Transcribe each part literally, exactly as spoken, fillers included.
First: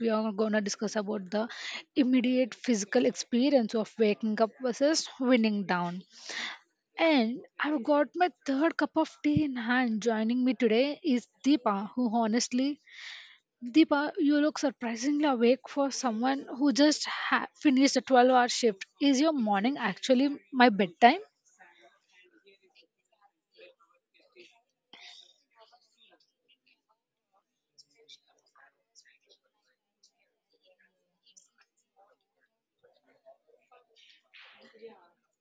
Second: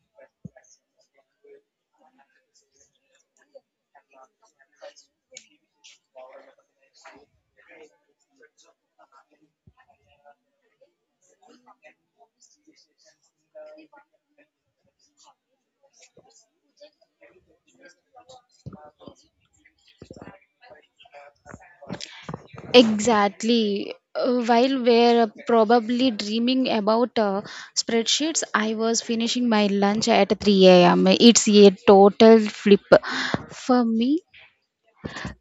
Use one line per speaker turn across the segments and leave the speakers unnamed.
we are gonna discuss about the immediate physical experience of waking up versus winning down. And I've got my third cup of tea in hand. Joining me today is Deepa, who honestly, Deepa, you look surprisingly awake for someone who just ha- finished a twelve hour shift. Is your morning actually my bedtime?
Exactly. Uh, while we're probably dreaming about uh, spreadsheets, I was finishing my lunch at three a m. It's a total flip for me.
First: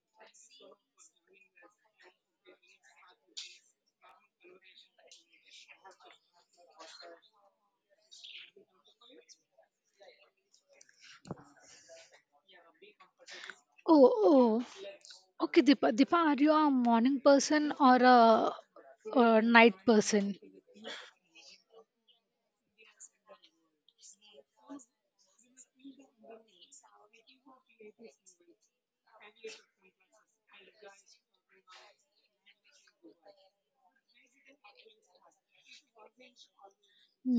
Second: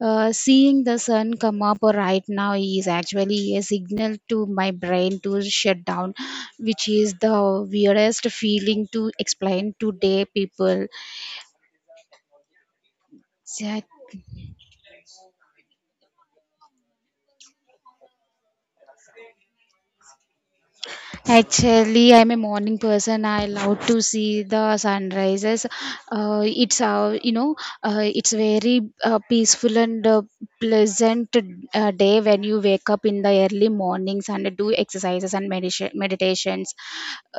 Uh, seeing the sun come up right now is actually a signal to my brain to shut down, which is the weirdest feeling to explain to day people.
Oh,
Exactly.
oh. Okay, Deepa, Deepa, are you a morning person or a, a night person?
Actually, I'm a morning person. I love to see the sunrises. Uh, it's uh, you know, uh, it's very uh, peaceful and uh, pleasant uh, day when you wake up in the early mornings and do exercises and meditation meditations.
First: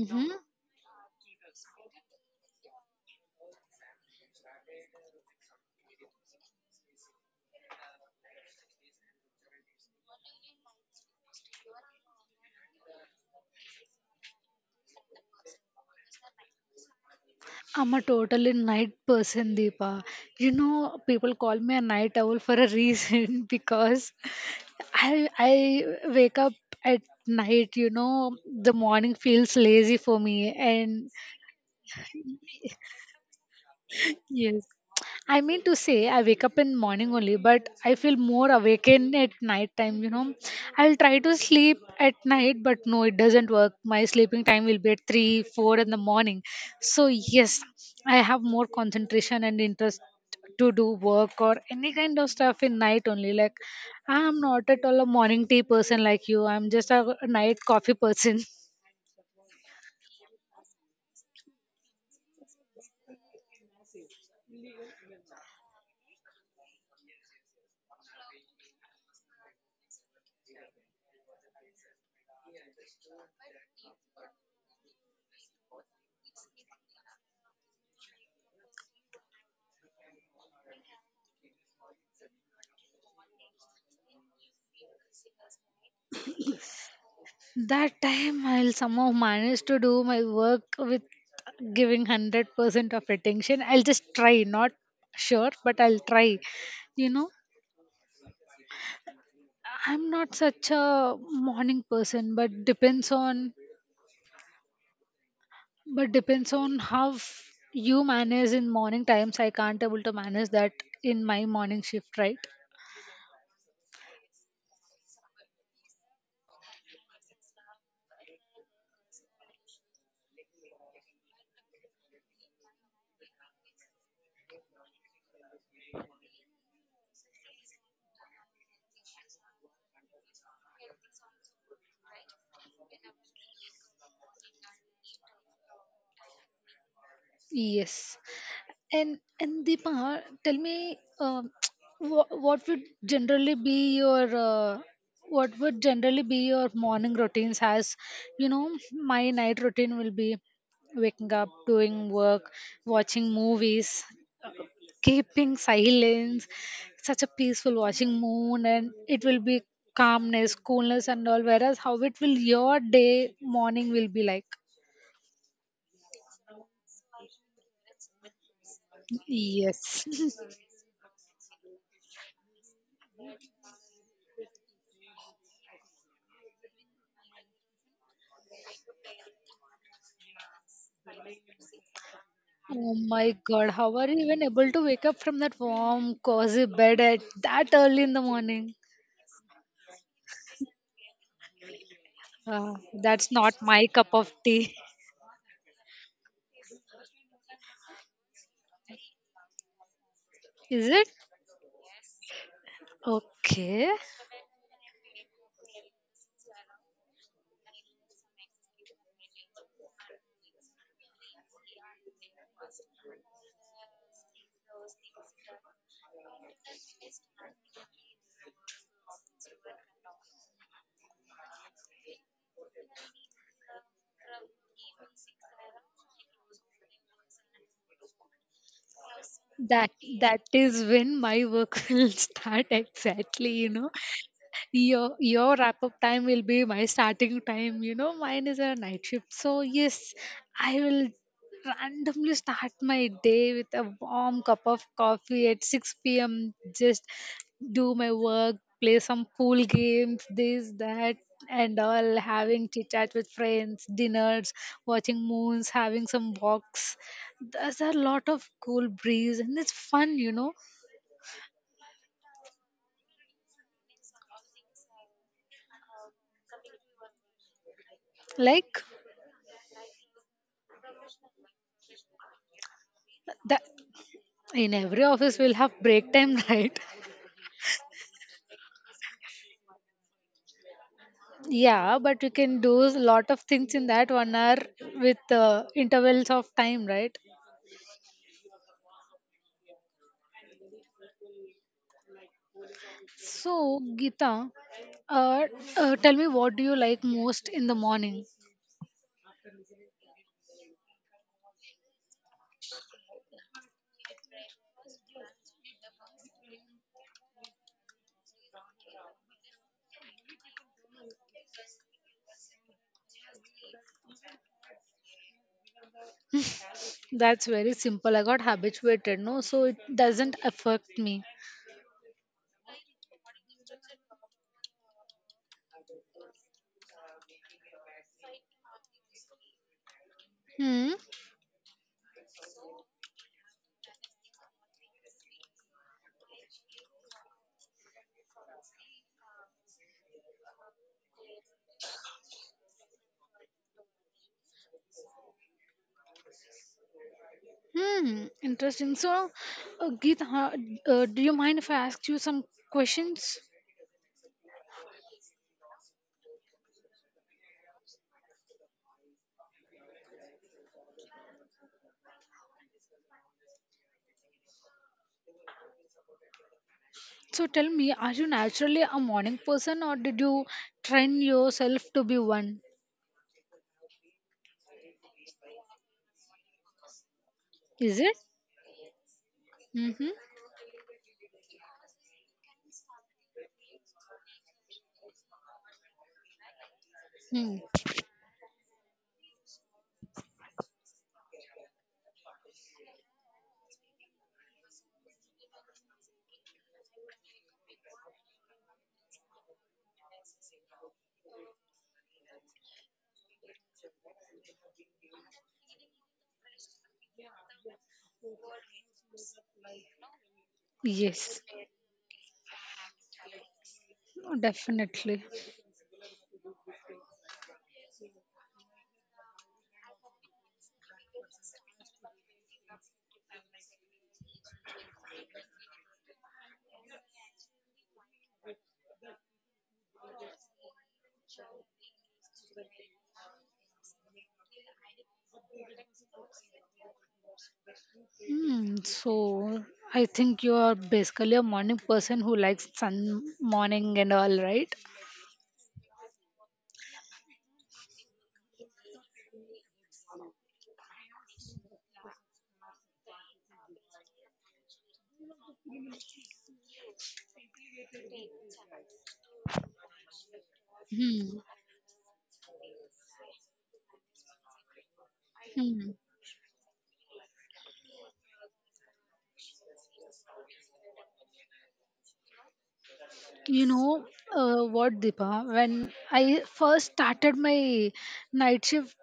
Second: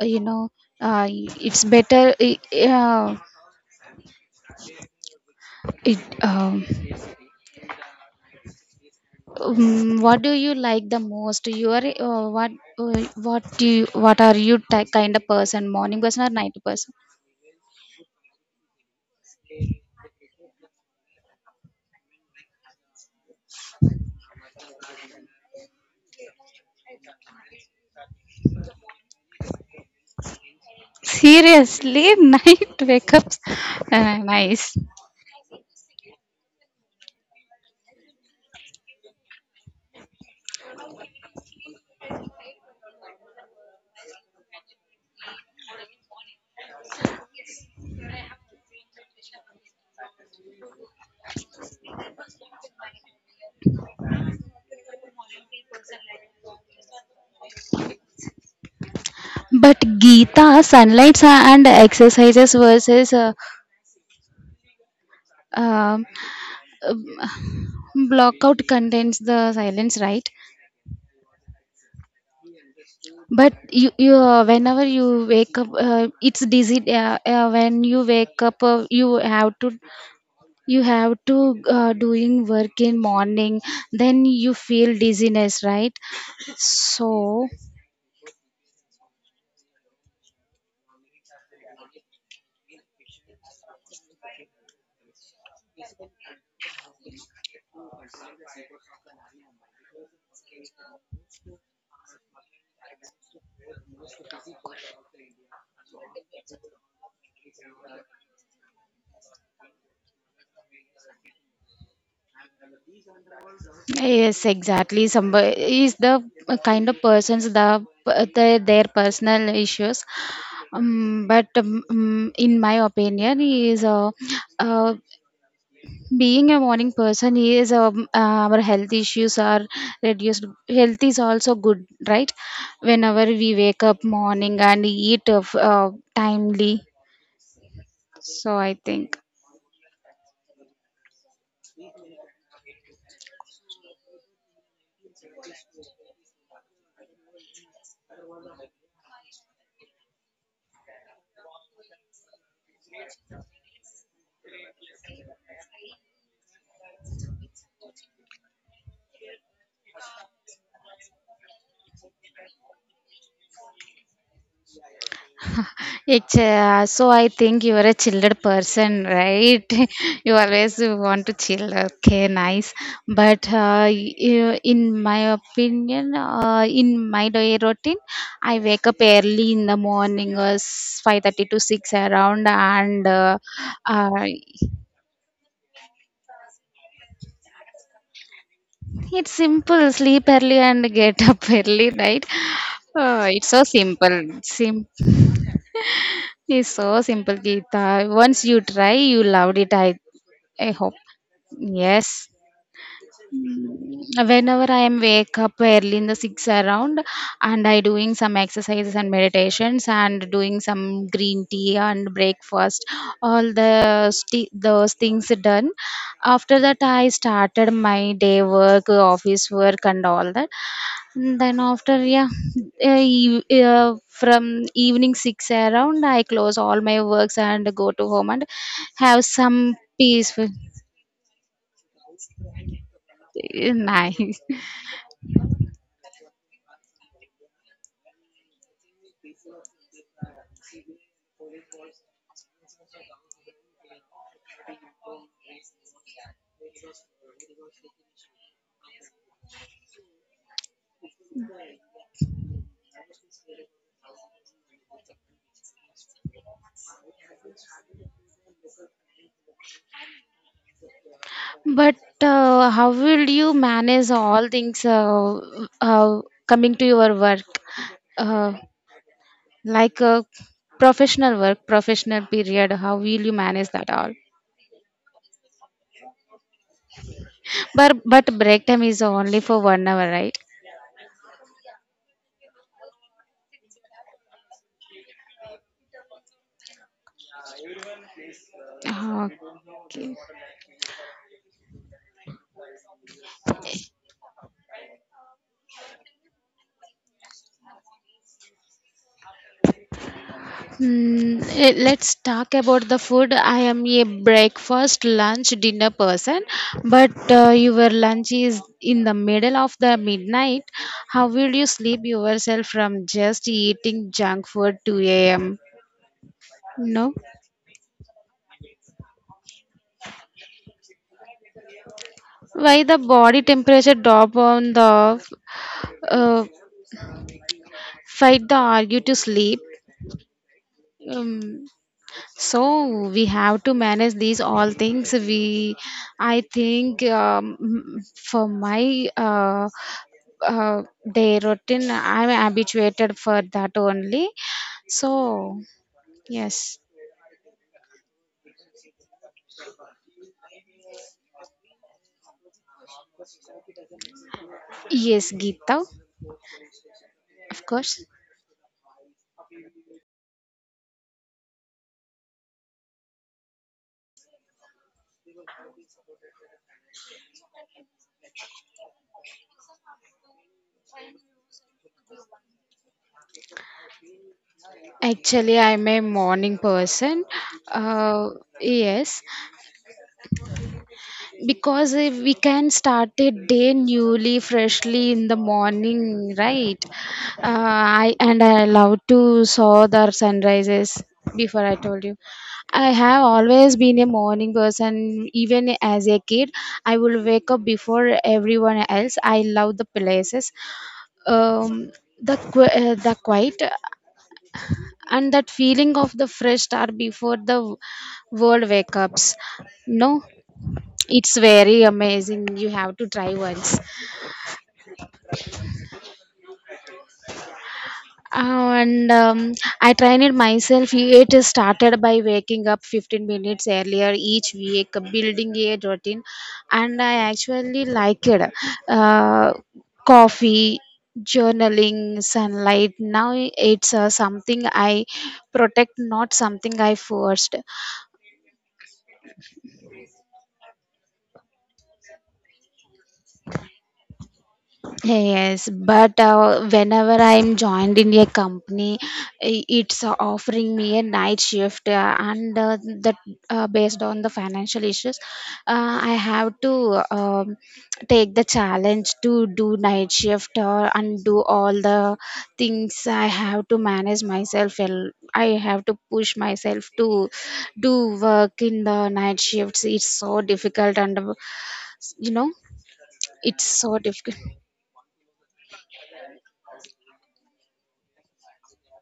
Uh, you know, uh, it's better. I- Uh, it um, um, what do you like the most? You are uh, what uh, what do you, what are you ty- kind of person? Morning person or night person?
I'm a totally night person, Deepa. You know, people call me a night owl for a reason because I I wake up at night. You know, the morning feels lazy for me, and
Seriously, night wake ups. Uh,
yes.
nice.
I mean to say I wake up in morning only, but I feel more awakened at night time, you know. I'll try to sleep at night, but no, it doesn't work. My sleeping time will be at three, four in the morning. So yes, I have more concentration and interest to do work or any kind of stuff in night only. Like I'm not at all a morning tea person like you. I'm just a night coffee person.
But Gita, sunlights and exercises versus uh, um blockout contains the silence, right? But you, you uh, whenever you wake up, uh, it's dizzy. Uh, uh, when you wake up, uh, you have to you have to uh, doing work in morning. Then you feel dizziness, right? So.
That time I'll somehow manage to do my work with giving one hundred percent of attention. I'll just try, not sure, but I'll try. You know, I'm not such a morning person, but depends on but depends on how f- you manage in morning times. I can't able to manage that in my morning shift, right?
Yes, exactly. Somebody is the kind of persons the, the their personal issues. Um, but um, um, in my opinion, he is a, uh, being a morning person. He is um, uh, Our health issues are reduced. Health is also good, right? Whenever we wake up morning and eat of, uh, timely.
Yes,
So I think.
and and Deepa, tell me, um, what what would generally be your uh, what would generally be your morning routines? As you know, my night routine will be waking up, doing work, watching movies, keeping silence. Such a peaceful watching moon, and it will be calmness, coolness, and all. Whereas how it will your day morning will be like?
It's uh, so I think you are a chilled person, right?
Yes.
You always want to chill. Okay, nice. But uh, you, in my opinion, uh, in my day routine, I wake up early in the morning, uh, five thirty to six around,
Oh
and
my
uh,
god, how are
uh,
you even able to wake up from that warm, cozy bed at that early in the morning?
it's simple: sleep early and get up early, right?
Uh,
Uh,
that's
it's
not
so
my cup of
simple.
tea,
Sim, it's so simple, Geeta. Once you try, you loved it. I, I
is
hope.
it?
Yes.
Okay,
Mm, whenever I am wake up early in the six around and I doing some exercises and meditations and doing some green tea and breakfast, all the sti those things done. After that, I started my day work, office work, and all that. And then after, yeah, uh, eve- uh, from evening six around, I close all my works and go to home and have some
that that
peaceful.
is when my work will start exactly, you know.
Nice.
your your wrap up time will be my starting time, you know, mine is a night shift, so yes, I will randomly start my day with a warm cup of coffee at six p.m., just do my work, play some pool games, this, that, and all, having chit chat with friends, dinners, watching moons, having some walks. There's a lot of cool breeze and it's fun, you know.
But uh, how will you manage all things uh, uh, coming to your work, uh,
Like
like uh, professional work, professional period? How will you
that,
manage that all?
in every office we'll have break time, right?
But but break time is only for one hour, right?
Yeah, but you can do a lot of things in that one hour with uh, intervals of time, right?
Okay.
So, Gita, uh, uh, tell me, what do you like most in the morning?
Hmm, eh, let's talk about the food. I am a breakfast, lunch, dinner person, but uh, your lunch is in the middle of the midnight. How will you sleep yourself from just eating junk food two a m? No.
That's very simple. I got habituated, no, so it doesn't affect me.
Why the body temperature drop on the uh, fight the argue to sleep?
Hmm.
Um, so we have to manage these all things we I think um, m- for my uh, uh, day routine I'm habituated for that only, so yes.
Hmm, interesting. So, uh, Geet, uh, uh, do you mind if I ask you some questions?
Yes, Geeta, of course.
So, tell me, are you naturally a morning person or did you train yourself to be one?
Actually, I'm a morning person,
Is it?
uh, yes,
Mm-hmm.
because if we can start a day newly freshly in the morning, right,
Hmm.
uh, I and I love to saw the sunrises. Before I told you, I have always been a morning person, even as a kid. I will wake up before everyone else. I love the places, um, the qu- uh, the quiet and that feeling of the fresh start before the world wake ups. No, it's
Yes,
very amazing. You have to try once.
definitely.
Uh, and um, I train it myself. It is started by waking up fifteen minutes earlier each week, building a routine, and I actually like it. Uh, coffee, journaling, sunlight now. It's uh, something I protect, not something I forced.
Hmm, so I think you are basically a morning person who likes sun morning and all, right?
Yes, but uh, whenever I'm joined in a company, i- it's uh, offering me a night shift, uh, and uh, that uh, based on the financial issues, uh, I have to um, take the challenge to do night shift or and
Hmm.
do all the things. I have to manage myself, and I have
Hmm.
to push myself to do work in the night shifts. It's so difficult, and uh, you know,
You
it's so
know
difficult.
uh, what, Deepa? When I first started my night shift,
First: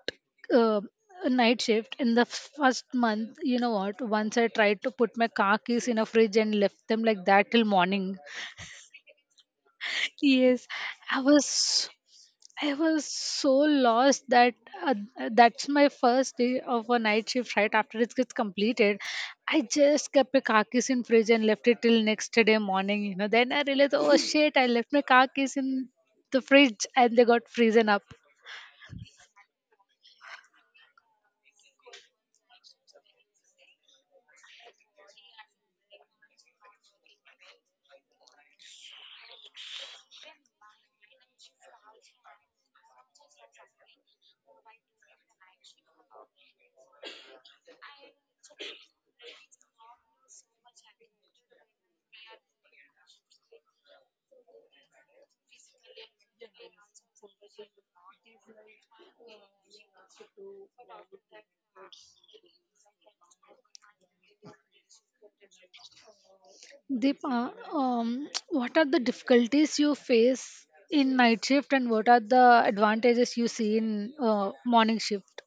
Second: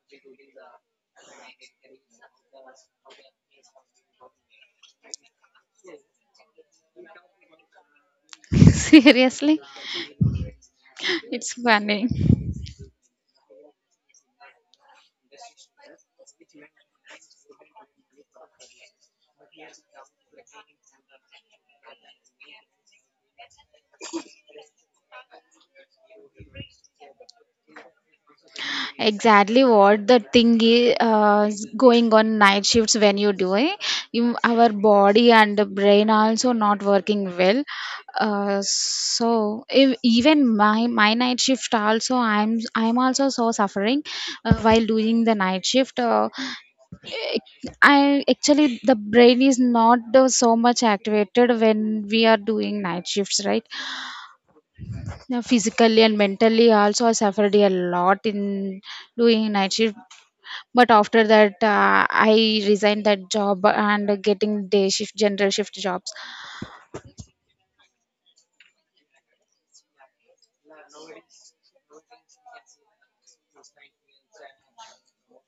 uh, night shift in the first month, you know what? Once I tried to put my car keys in a fridge and left them like that till morning.
Seriously,
Yes, I
it's
was.
funny.
I was so lost that uh, that's my first day of a night shift right after it gets completed. I just kept my car keys in fridge and left it till next day morning. You know, then I realized, oh shit, I left my car keys in the fridge and they got frozen up.
Exactly what the thing is uh, going on night shifts when you do it. You, our body and the brain are also not working well. Uh, so ev- even my my night shift also I'm I'm also so suffering uh, while doing the night shift. Uh, I actually the brain is not uh, so much activated when we are doing night shifts, right? Now physically and mentally also I suffered a lot in doing night shift. But after that, uh, I resigned that job and getting day shift, general shift jobs.
Deepa, um, what are the difficulties you face in night shift and what are the advantages you see in uh, morning shift?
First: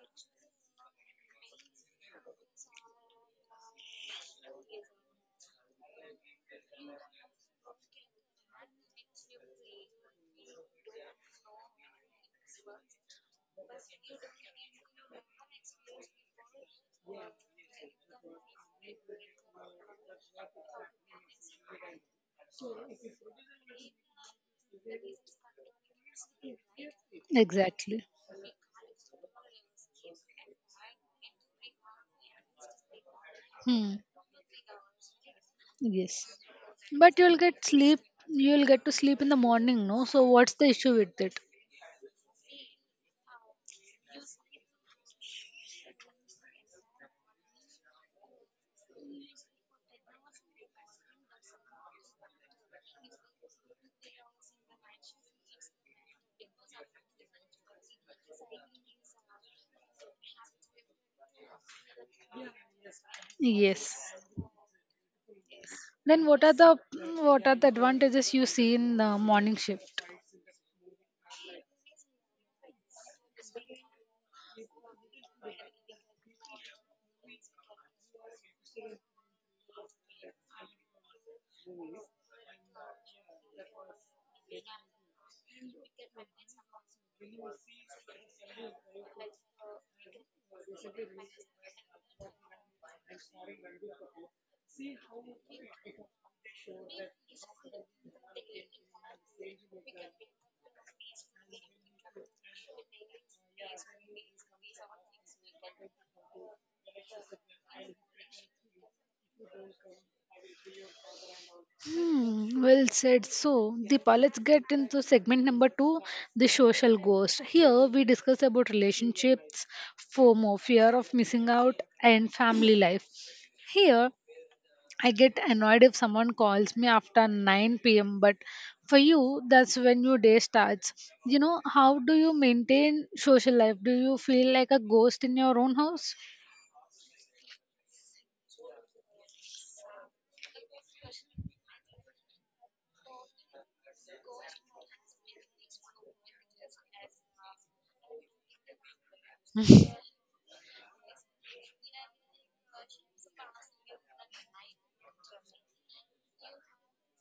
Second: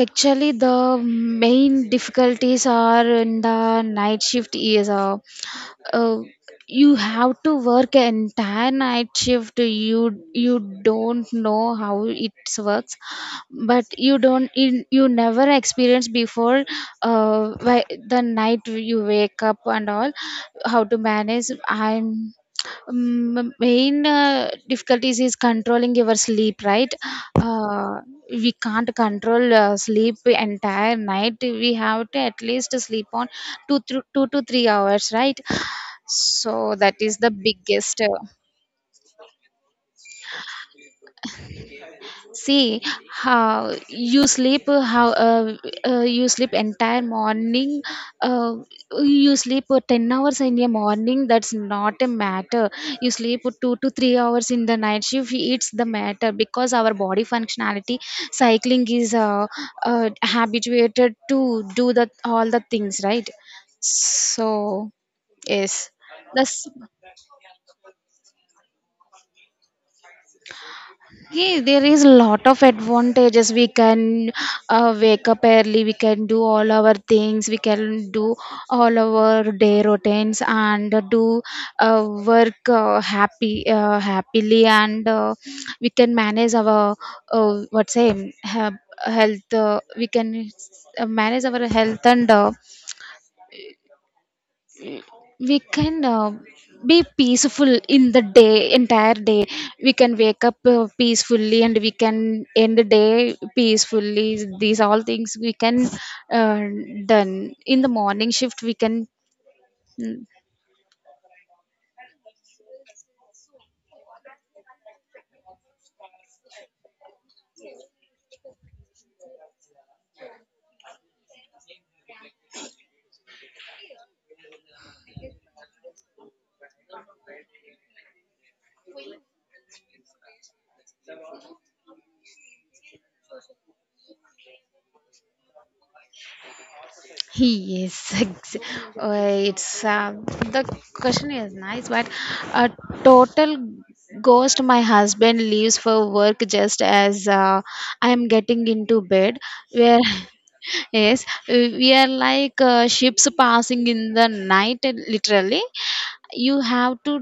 Actually, the main difficulties are in the night shift is uh, uh, you have to work an entire night shift. You you don't know how it works, but you don't you, you never experience before uh, why- the night you wake up and all, how to manage. I'm um, Main uh, difficulties is controlling your sleep, right? Uh,
Exactly.
we can't control uh, sleep entire night. We have to at least sleep on two,
Hmm.
thro- two to three hours, right?
Yes.
So that is
But
the
you'll get
biggest.
sleep.
Uh,
You'll get to sleep in the morning, no? So what's the issue with it?
see how you sleep, uh, how uh, uh, you sleep entire morning. Uh, you sleep uh, ten hours in a morning. That's not a matter. You sleep two to three hours in the night shift. It's the matter because our body functionality, cycling is uh, uh, habituated to do the all the things, right?
Yes.
So yes,
Then what are
that's.
the mm, what are the advantages you see in the morning shift?
Yeah, there is a lot of advantages. We can uh, wake up early, we can do all our things, we can do all our day routines and do uh, work uh, happy uh, happily, and uh, we can manage our uh, what's say health. Uh, we can uh, manage our health, and uh, we can uh, be peaceful in the day entire day. We can wake up uh, peacefully, and we can end the day peacefully. These all things we can uh, done in the morning shift. We can mm,
Hmm, well said. So, Deepa, let's get into segment number two, the social ghost. Here we discuss about relationships, FOMO, fear of missing out, and family life. Here, I get annoyed if someone calls me after nine p m. But for you, that's when your day starts. You know, how do you maintain social life? Do you feel like a ghost in your own house?
he is. ex- uh, It's uh, the question is nice, but a total ghost. My husband leaves for work just as uh, I am getting into bed. Where yes, we are like uh, ships passing in the night, literally. You have to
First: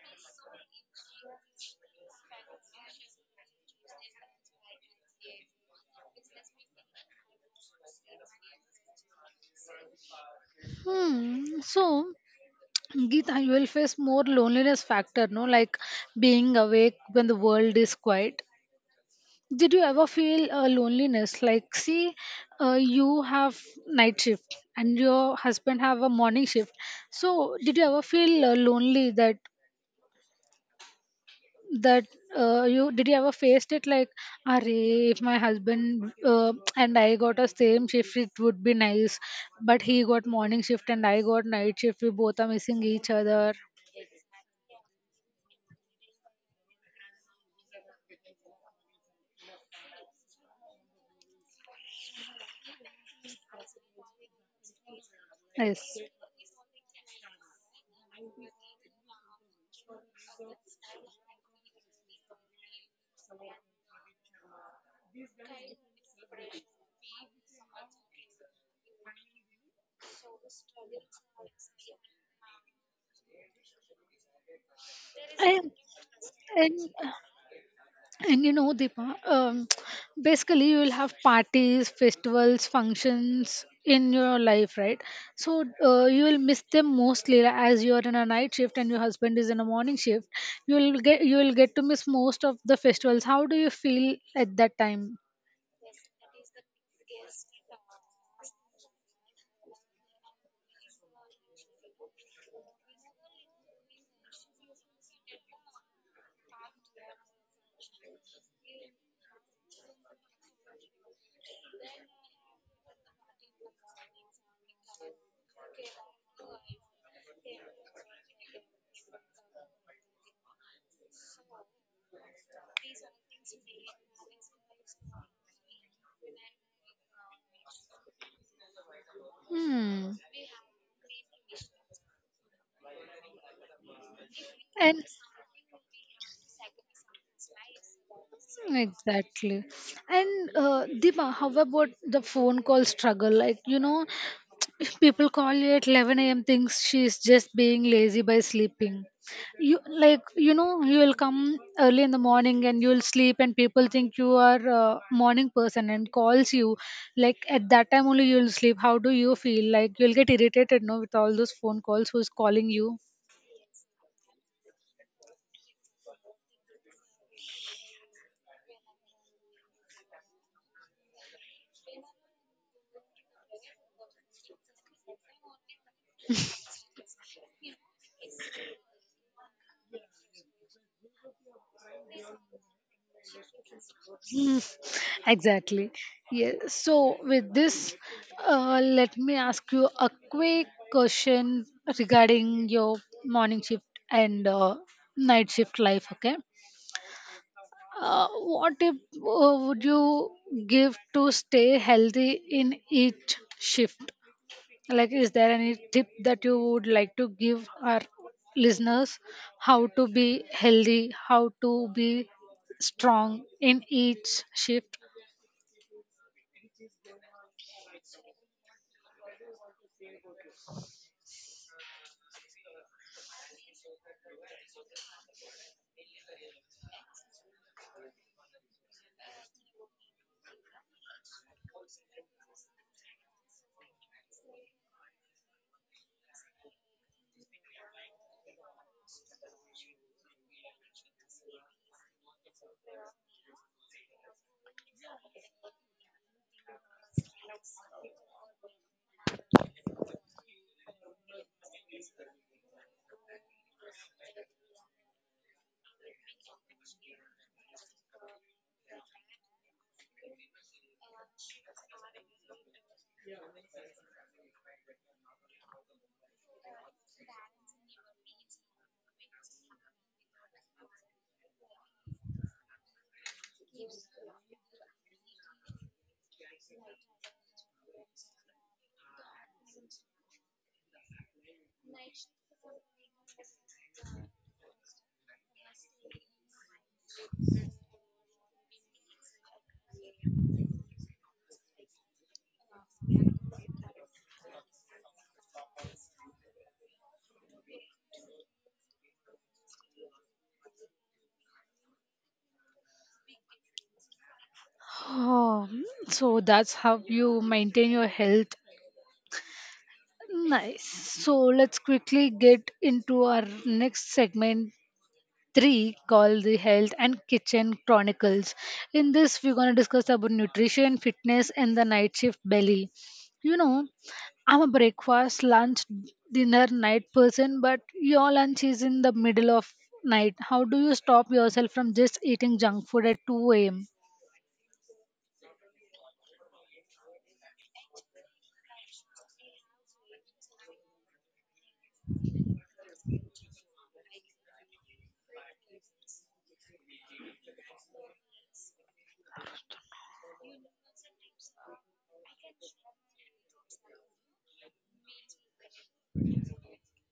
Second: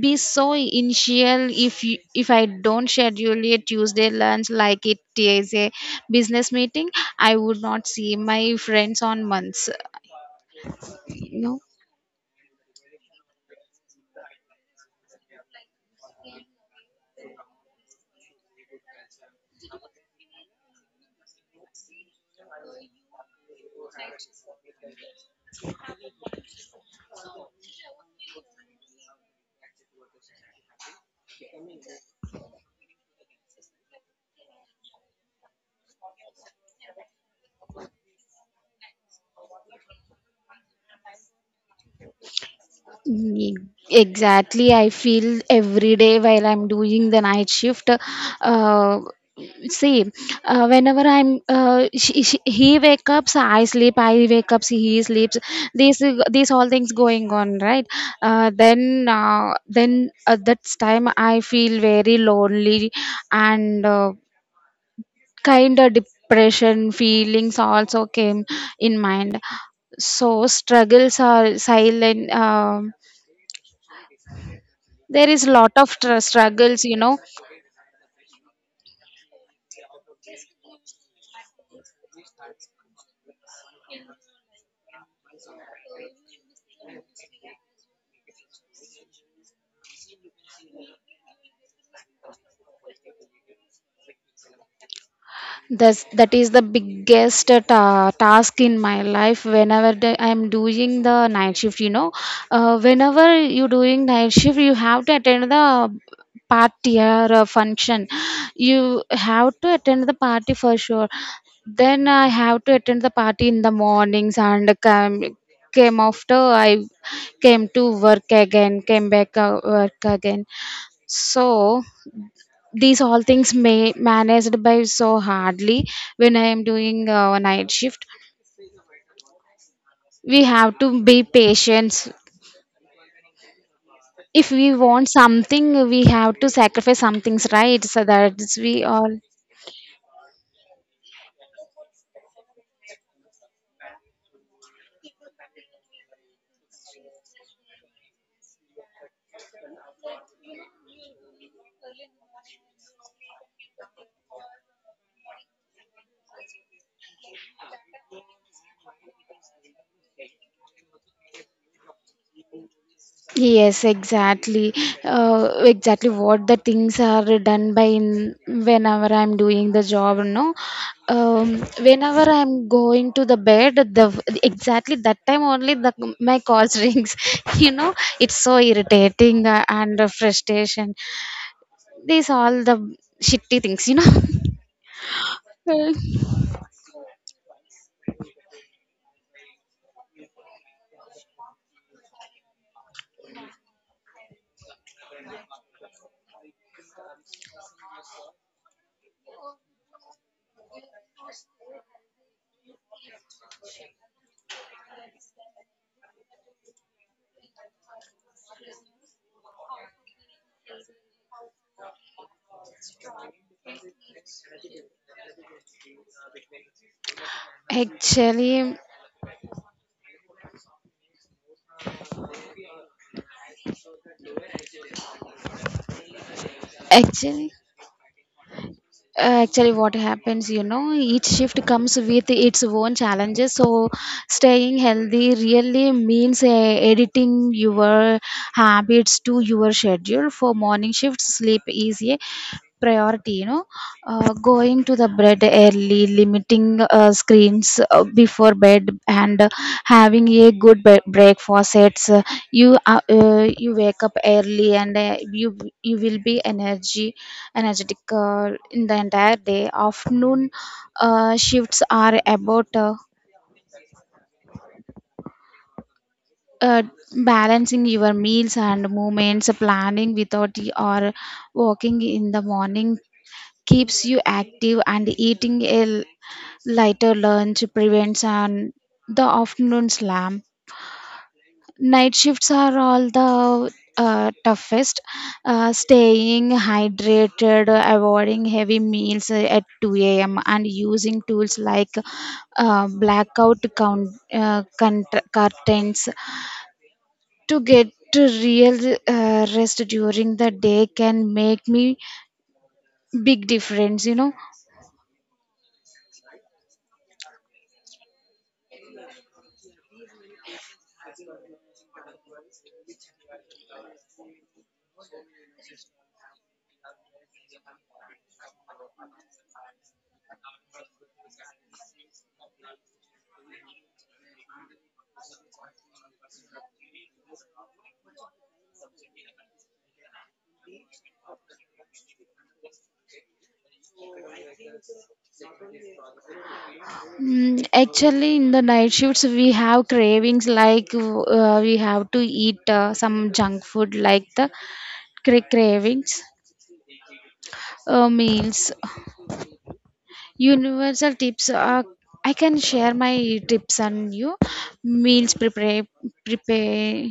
be so initial. If you, if I don't schedule a Tuesday lunch like it is a business meeting, I would not see my friends on months, you know.
Hmm. So, Geeta, you will face more loneliness factor, no? Like being awake when the world is quiet, did you ever feel uh, loneliness? Like, see, uh, you have night shift and your husband have a morning shift. So, did you ever feel uh, lonely? That that uh, you, did you ever faced it? Like, are if my husband uh, and I got a same shift, it would be nice. But he got morning shift and I got night shift. We both are missing each other.
Ye- exactly, I feel every day while I'm doing the night shift. Uh, see, uh, whenever i'm uh, she, she, he wake up so I sleep, I wake up so he sleeps.
Yes.
these these all things going on, right? Uh, then uh, then at that time I feel very lonely, and uh, kind of depression feelings also came in mind. So struggles are silent. Um there is
And
lot of tr- struggles,
and
you know.
and you know, Deepa, um, basically you will have parties, festivals, functions in your life, right? So uh, you will miss them mostly, like, as you are in a night shift and your husband is in a morning shift. You will get you will get to miss most of the festivals. How do you feel at that time?
That's that is the biggest uh, ta- task in my life whenever the, I'm doing the night shift, you know. Uh, whenever you doing night shift, you have to attend the party or a function. You have to attend the party for sure. Then I have to attend the party in the mornings and come came after i came to work again, came back uh, work again. So these all things may managed by so hardly when I am doing uh, night shift.
Hmm.
We have to be patient. If we
And
want something, we have to sacrifice some things, right? So that's
hmm,
we all.
exactly. And uh, Dima, how about the phone call struggle? Like, you know, if people call you at eleven a m, thinks she's just being lazy by sleeping. You, like, you know, you will come early in the morning and you'll sleep, and people think you are a morning person and calls you. Like at that time only you'll sleep. How do you feel? Like you'll get irritated, no, with all those phone calls. Who's calling you?
Yes, exactly. Uh, exactly what the things are done by in whenever I'm doing the job, no. Um, whenever I'm going to the bed, the exactly that time only the my calls rings. You know, it's so irritating uh, and uh, frustration. These all the shitty things, you know.
exactly. Yes. So with this, uh, let me ask you a quick question regarding your morning shift and uh, night shift life. Okay. Uh, what tip uh, would you give to stay healthy in each shift? Like, is there any tip that you would like to give our listeners, how to be healthy, how to be strong in each shift?
Actually, actually. Uh, actually what happens, you know, each shift comes with its own challenges. So staying healthy really means uh, editing your habits to your schedule. For morning shifts, sleep is a priority you know uh, Going to the bed early, limiting uh, screens uh, before bed, and uh, having a good be- breakfast sets uh, you uh, uh, you wake up early, and uh, you you will be energy energetic uh, in the entire day. Afternoon uh, shifts are about uh, uh, balancing your meals and movements, planning without y- or walking in the morning keeps you active, and eating a l- lighter lunch prevents an the afternoon slam. Night shifts are all the uh, toughest. Uh, staying hydrated, avoiding heavy meals uh, at two a.m, and using tools like uh, blackout count, uh, cont- curtains to get to real uh, rest during the day can make me big difference you know
Oh, hmm. So that's how you maintain your health. Nice. So let's quickly get into our next segment three, called the health and kitchen chronicles. In this we're going to discuss about nutrition, fitness, and the night shift belly. You know, I'm a breakfast, lunch, dinner, night person, but your lunch is in the middle of night. How do you stop yourself from just eating junk food at two a.m.?
Mm. Actually, in the night shifts, we have cravings, like uh, we have to eat uh, some junk food, like the cra- cravings, uh, meals. Universal tips are, I can share my tips on you. Meals prepare, prepare.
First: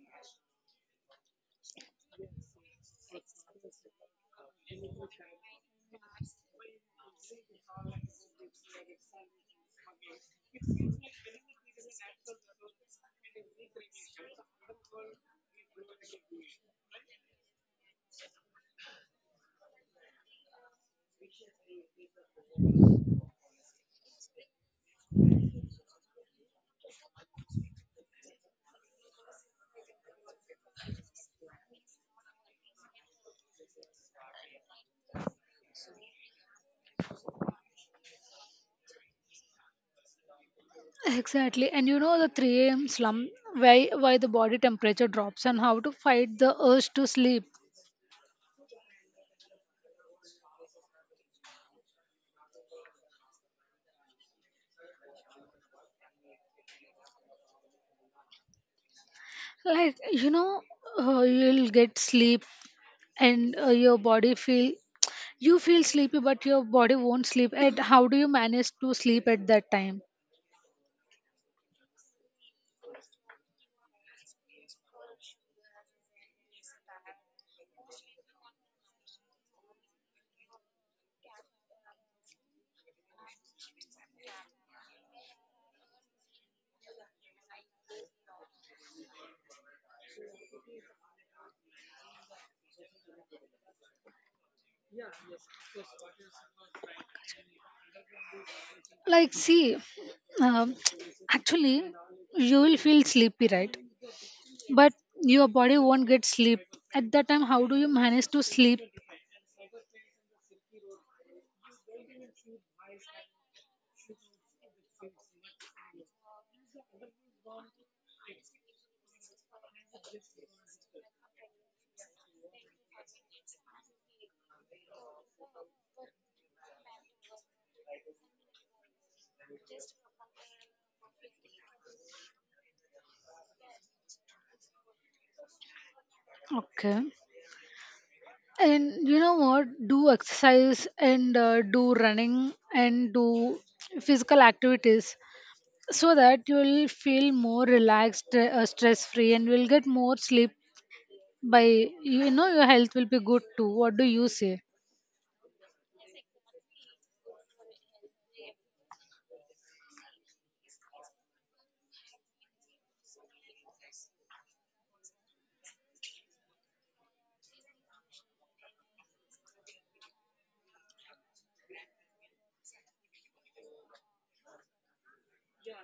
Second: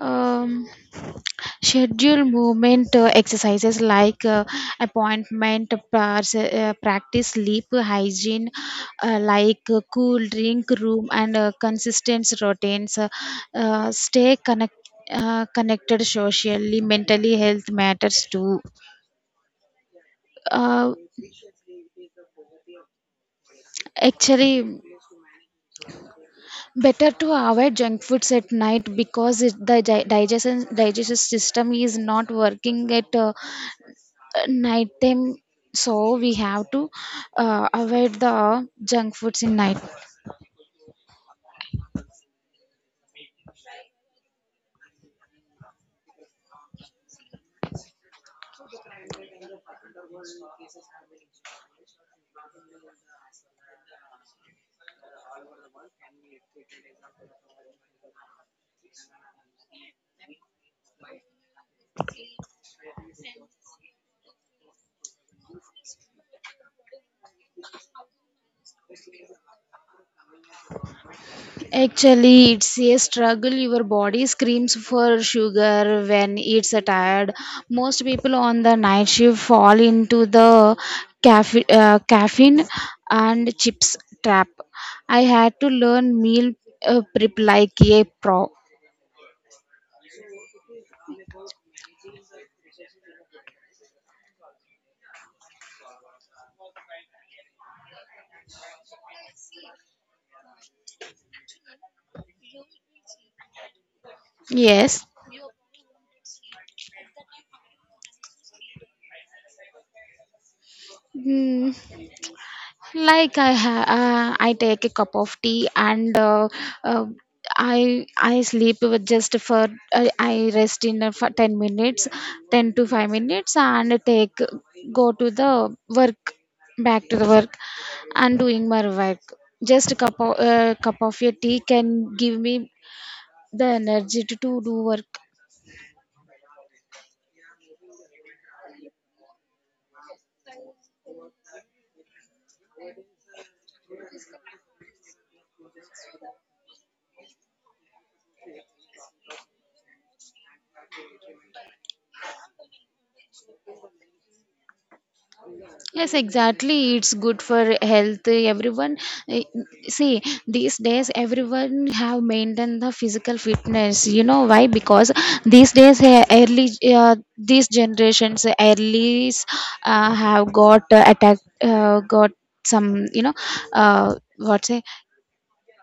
Um, schedule movement uh, exercises, like uh, appointment pars- uh, practice sleep hygiene, uh, like uh, cool drink room, and uh, consistent routines. Uh, uh, stay connect, uh, connected socially. Mentally health matters too. uh, Actually better to avoid junk foods at night, because it, the di- digestion digestive system is not working at uh, uh, night time, so we have to uh, avoid the junk foods in night.
Exactly. And you know the three a m slump, why why the body temperature drops and how to fight the urge to sleep. Like you know, uh, you'll get sleep and uh, your body feel, you feel sleepy but your body won't sleep. And how do you manage to sleep at that time?
Actually it's a struggle. Your body screams for sugar when it's uh, tired. Most people on the night shift fall into the caffeine, uh, caffeine and chips trap. I had to learn meal uh, prep like a pro.
Like see, um, actually you will feel sleepy, right? But
Yes.
your body won't get sleep. At that time, how do you manage to sleep?
Hmm. Like i ha- uh, I take a cup of tea, and uh, uh, i I sleep with just for i, I rest in uh, for ten minutes, ten to five minutes, and take go to the work, back to the work, and doing my work. Just a cup of uh, cup of your tea can give me the energy to, to do work.
Okay. And you know what? Do exercise and uh, do running and do physical activities so that you will feel more relaxed, uh, stress free, and will get more sleep. By, you know, your health will be good too. What do you say?
Yes, exactly. It's good for health. Everyone, eh, see, these days everyone have maintained the physical fitness. You know why? Because these days, eh, early, uh, these generations, earlys, uh, have got uh, attack, uh, got some, you know, uh, what's it?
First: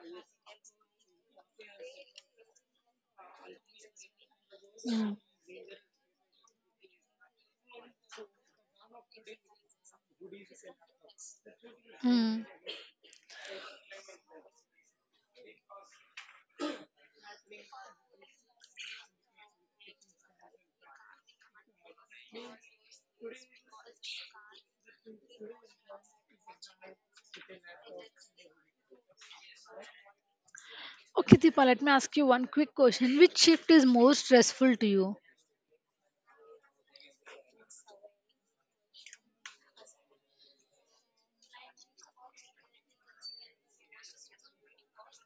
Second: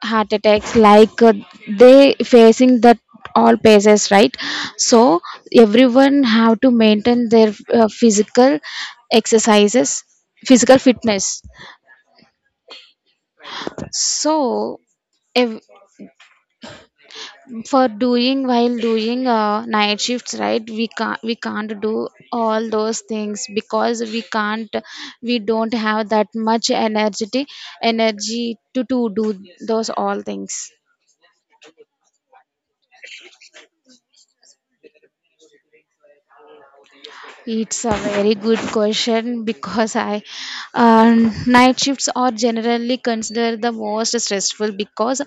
Heart attacks, like uh, they facing that all phases, right? So
Mm.
everyone have to maintain their uh, physical exercises, physical fitness.
Mm.
So, if, for doing while doing uh, night shifts, right, we can't we can't do all those things, because we can't, we don't have that much energy energy to, to do those all things.
Okay, Deepa, let me ask you one quick question. Which shift is more stressful to you?
It's a very good question, because I uh, night shifts are generally considered the most stressful, because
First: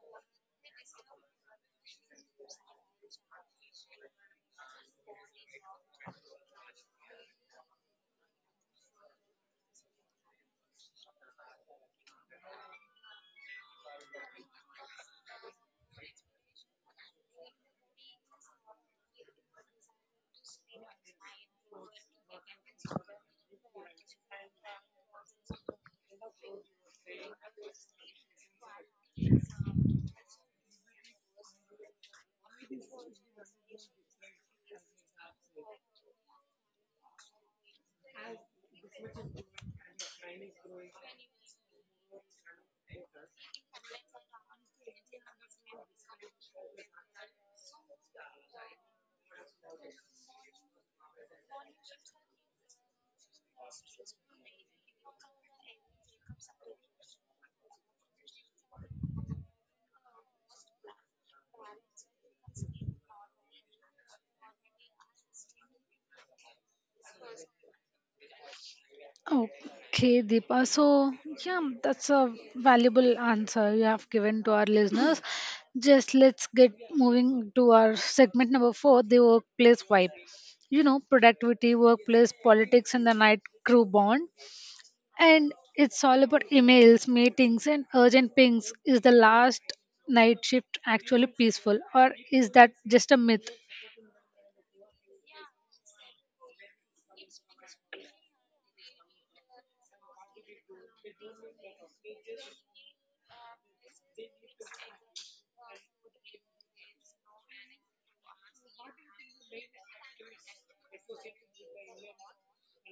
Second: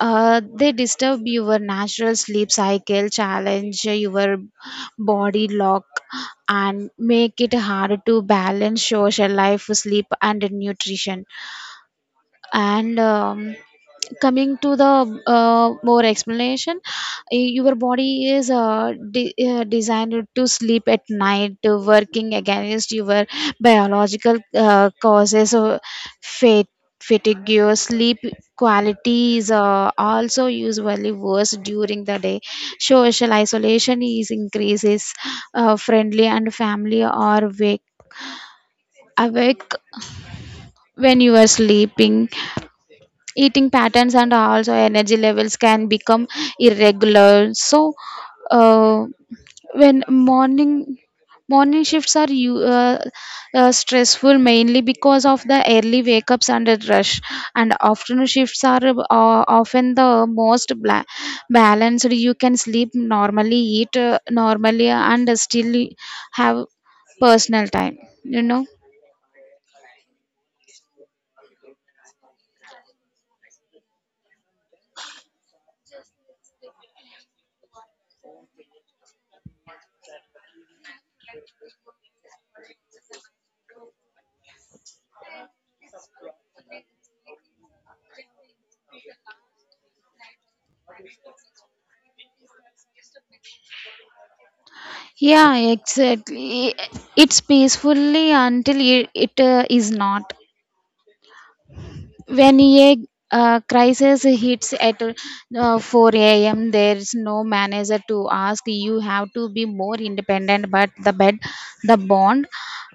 uh, they disturb your natural sleep cycle, challenge your body lock, and make it hard to balance social life, sleep, and nutrition. And um, coming to the uh, more explanation, y- your body is uh, de- uh, designed to sleep at night. Uh, working against your biological uh, causes of fat- fatigue. Your sleep quality is uh, also usually worse during the day. Social isolation is increases. Uh, friendly and family are wake awake when you are sleeping. Eating patterns and also energy levels can become irregular. So uh, when morning, morning shifts are you uh, uh, stressful, mainly because of the early wake ups and the rush. And afternoon shifts are uh, often the most bla- balanced. You can sleep normally, eat uh, normally, and still have personal time you know
Okay, Deepa. So, yeah, that's a valuable answer you have given to our listeners. Just let's get moving to our segment number four, the workplace vibe. You know, productivity, workplace politics, and the night crew bond. And it's all about emails, meetings, and urgent pings. Is the last night shift actually peaceful, or is that just a myth?
Yeah, exactly. It's peacefully until it, it uh, is not. When a uh, crisis hits at uh, four a m, there's no manager to ask. You have to be more independent, but the bed, the bond,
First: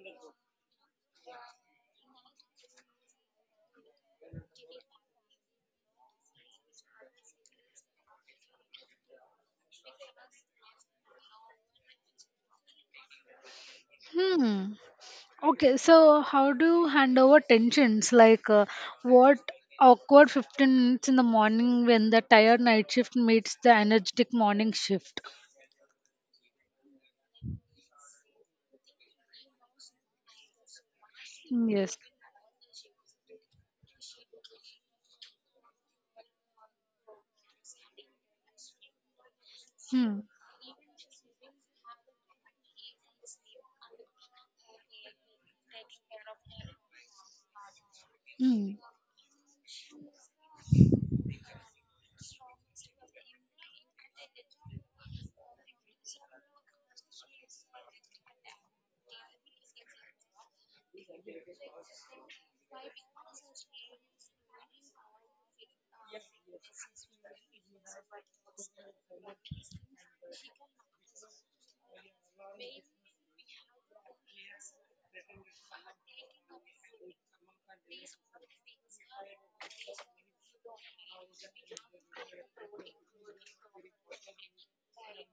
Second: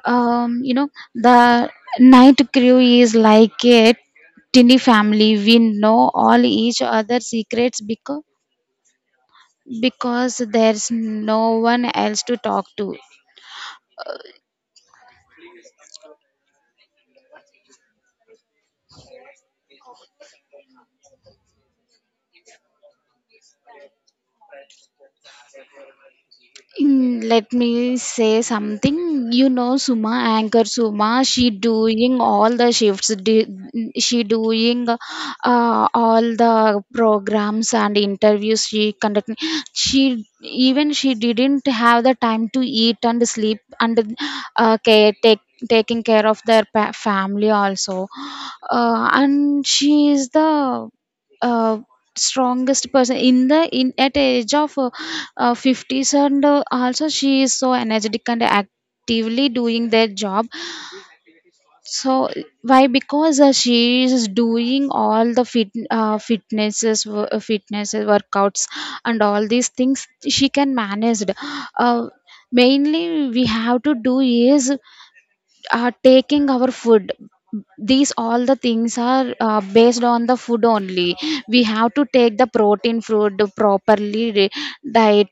um, you know, the night crew is like a tiny family. We know all each other's secrets, because because there's no one else to talk to.
Hmm. Okay, so how do you hand over tensions? Like, uh, what awkward fifteen minutes in the morning when the tired night shift meets the energetic morning shift?
Mm, let me say something you know suma anchor Suma, she
Mm, yes.
doing all the shifts. Do- she doing uh, all the programs and interviews she conducting. She
Hmm.
even she didn't have the time to eat and sleep, and uh, care take taking care of their pa- family also.
Hmm.
Uh, and she is the uh, strongest person in the in at age of uh, uh, fifties, and uh, also she is so energetic and actively doing their job. So why? Because uh, she is doing all the fit uh, fitnesses wo- uh, fitnesses workouts, and all these things she can manage. uh, Mainly we have to do is uh, taking our food. These all the things are uh, based on the food only. We have to take the protein food properly, re- diet.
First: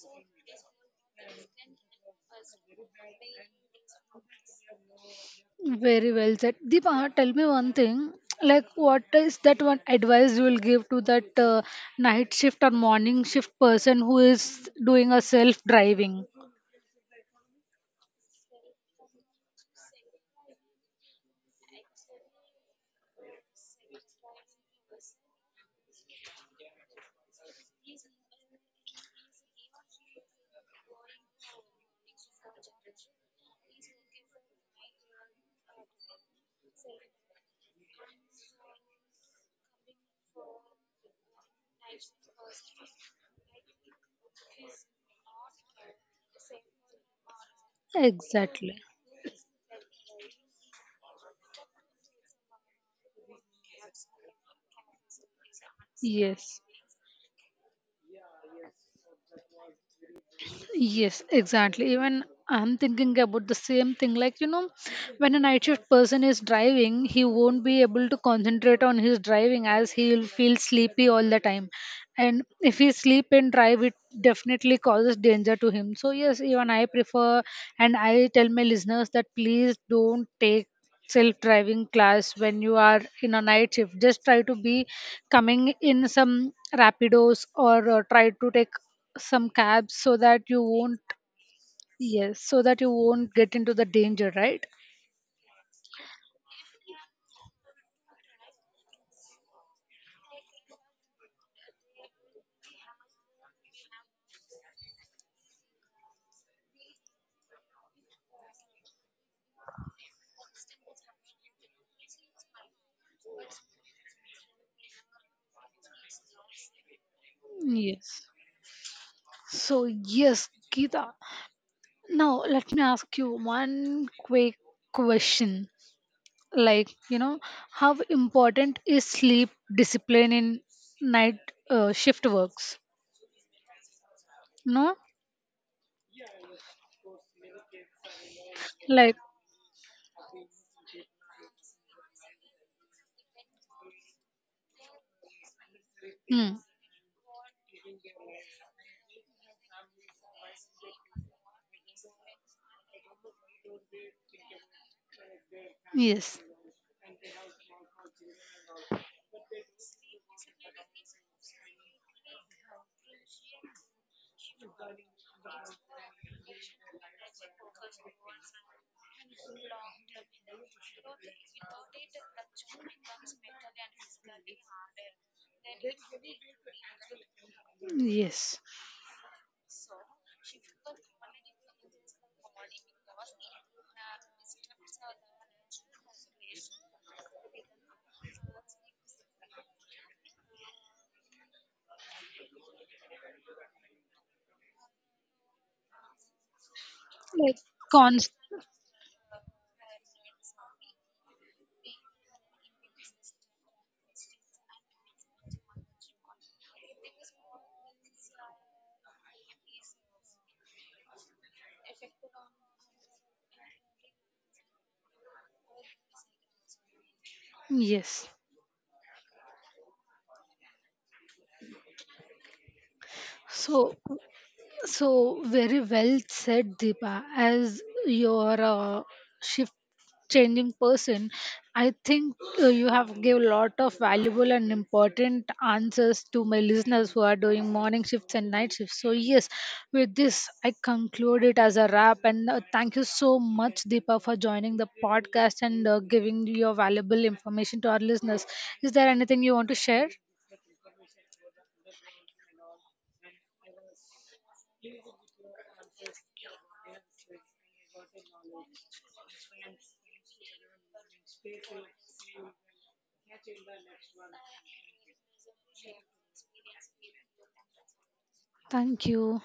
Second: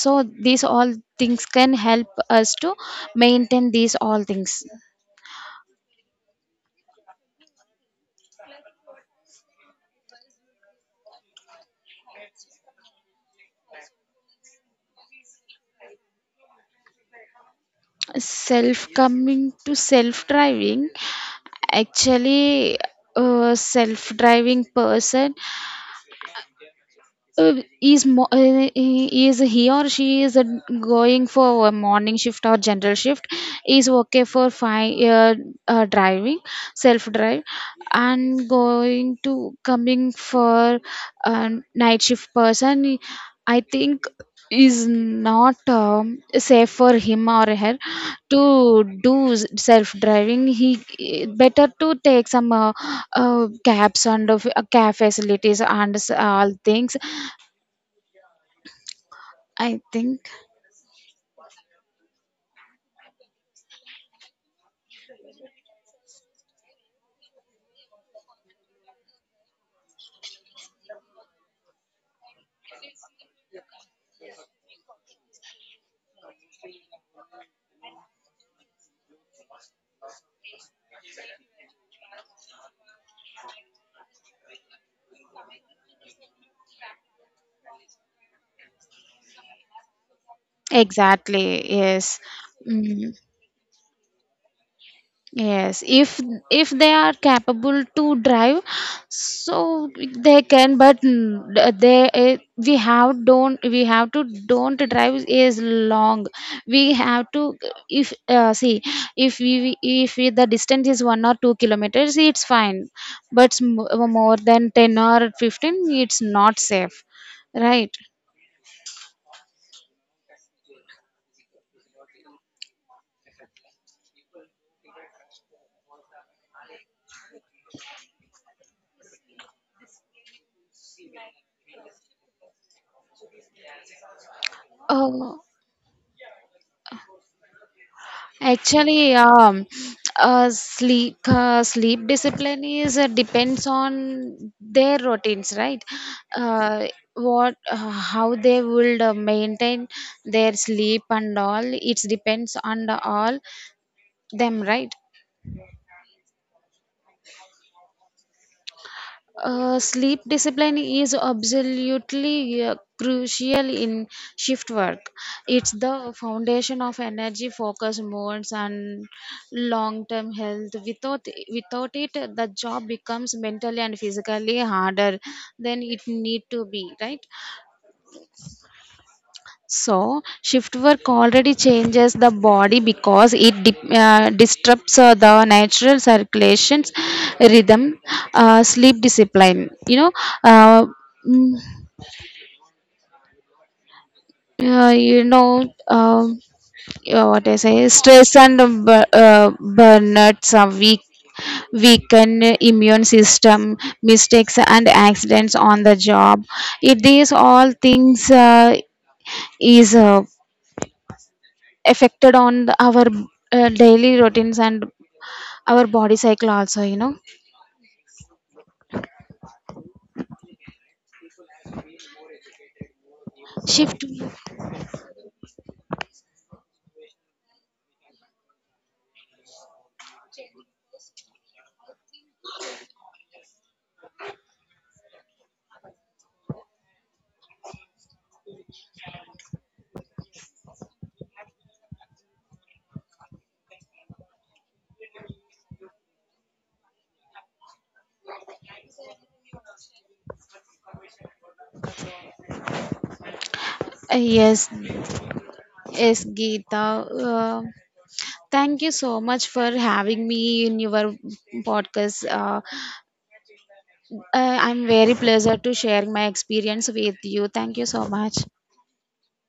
So these all things can help us to maintain these all things.
Very well said. Deepa, tell me one thing. Like, what is that one advice you will give to that uh, night shift or morning shift person who is doing a self driving?
Self, coming to self driving. Actually, a self driving person, uh, is mo- uh, uh, is he or she is uh, going for a morning shift or general shift, is okay for fine uh, uh, driving, self drive. And going to coming for a night shift person, I think is not um, safe for him or her to
Exactly.
do self driving. He better to take some uh, uh, cabs, and uh, cab facilities and s- all
Yes.
things, I think.
Yes, exactly. Even I'm thinking about the same thing. Like, you know, when a night shift person is driving, he won't be able to concentrate on his driving as he'll feel sleepy all the time. And if he sleep and drive, it definitely causes danger to him. So, yes, even I prefer and I tell my listeners that please don't take self driving class when you are in a night shift. Just try to be coming in some rapidos or uh, try to take some cabs so that you won't.
Exactly. Yes.
Yes, so that you
Mm.
won't get into the danger, right?
Yes, if if they are capable to drive, so they can. But n- they, eh, we have don't, we have to don't drive is long. We have to, if uh, see, if we if we, the distance is one or two kilometers, it's fine. But s- mo- more than ten or fifteen, it's not safe, right?
Yes. So yes, Geeta, now let me ask you one quick question. Like, you know, how important is sleep discipline in night uh, shift works, no?
Oh. Actually,
Like,
um, uh, sleep uh, sleep discipline is uh, depends on their routines, right?
mm,
Uh, what uh, how they will uh, maintain their sleep and all. It depends on the all them, right?
yes.
Uh, sleep discipline is absolutely uh, crucial in shift work. It's the foundation of energy, focus, moods, and long-term health. Without without it, the job becomes mentally and physically harder than it need to be, right?
Yes.
So, shift work already changes the body, because it dip, uh, disrupts uh, the natural circulations, rhythm, uh, sleep discipline. You know, uh, mm, uh, you know um, uh, what I
Like,
say.
cons—
Stress and bu- uh, burnouts are weak weaken immune system, mistakes and accidents on the job. It, these all things uh, is uh, affected on the- our uh, daily routines and our body cycle also you know
yes. So,
Shift.
so very well said, Deepa. As your uh, shift changing person, I think uh, you have gave a lot of valuable and important answers to my listeners who are doing morning shifts and night shifts. So, yes, with this, I conclude it as a wrap. And uh, thank you so much, Deepa, for joining the podcast and uh, giving your valuable information to our listeners. Is there anything you want to share?
Uh, yes, yes, Geeta. uh, Thank you so much for having me in your podcast. uh, uh, I'm very pleasure to share my experience with you. Thank you so much.
Thank you.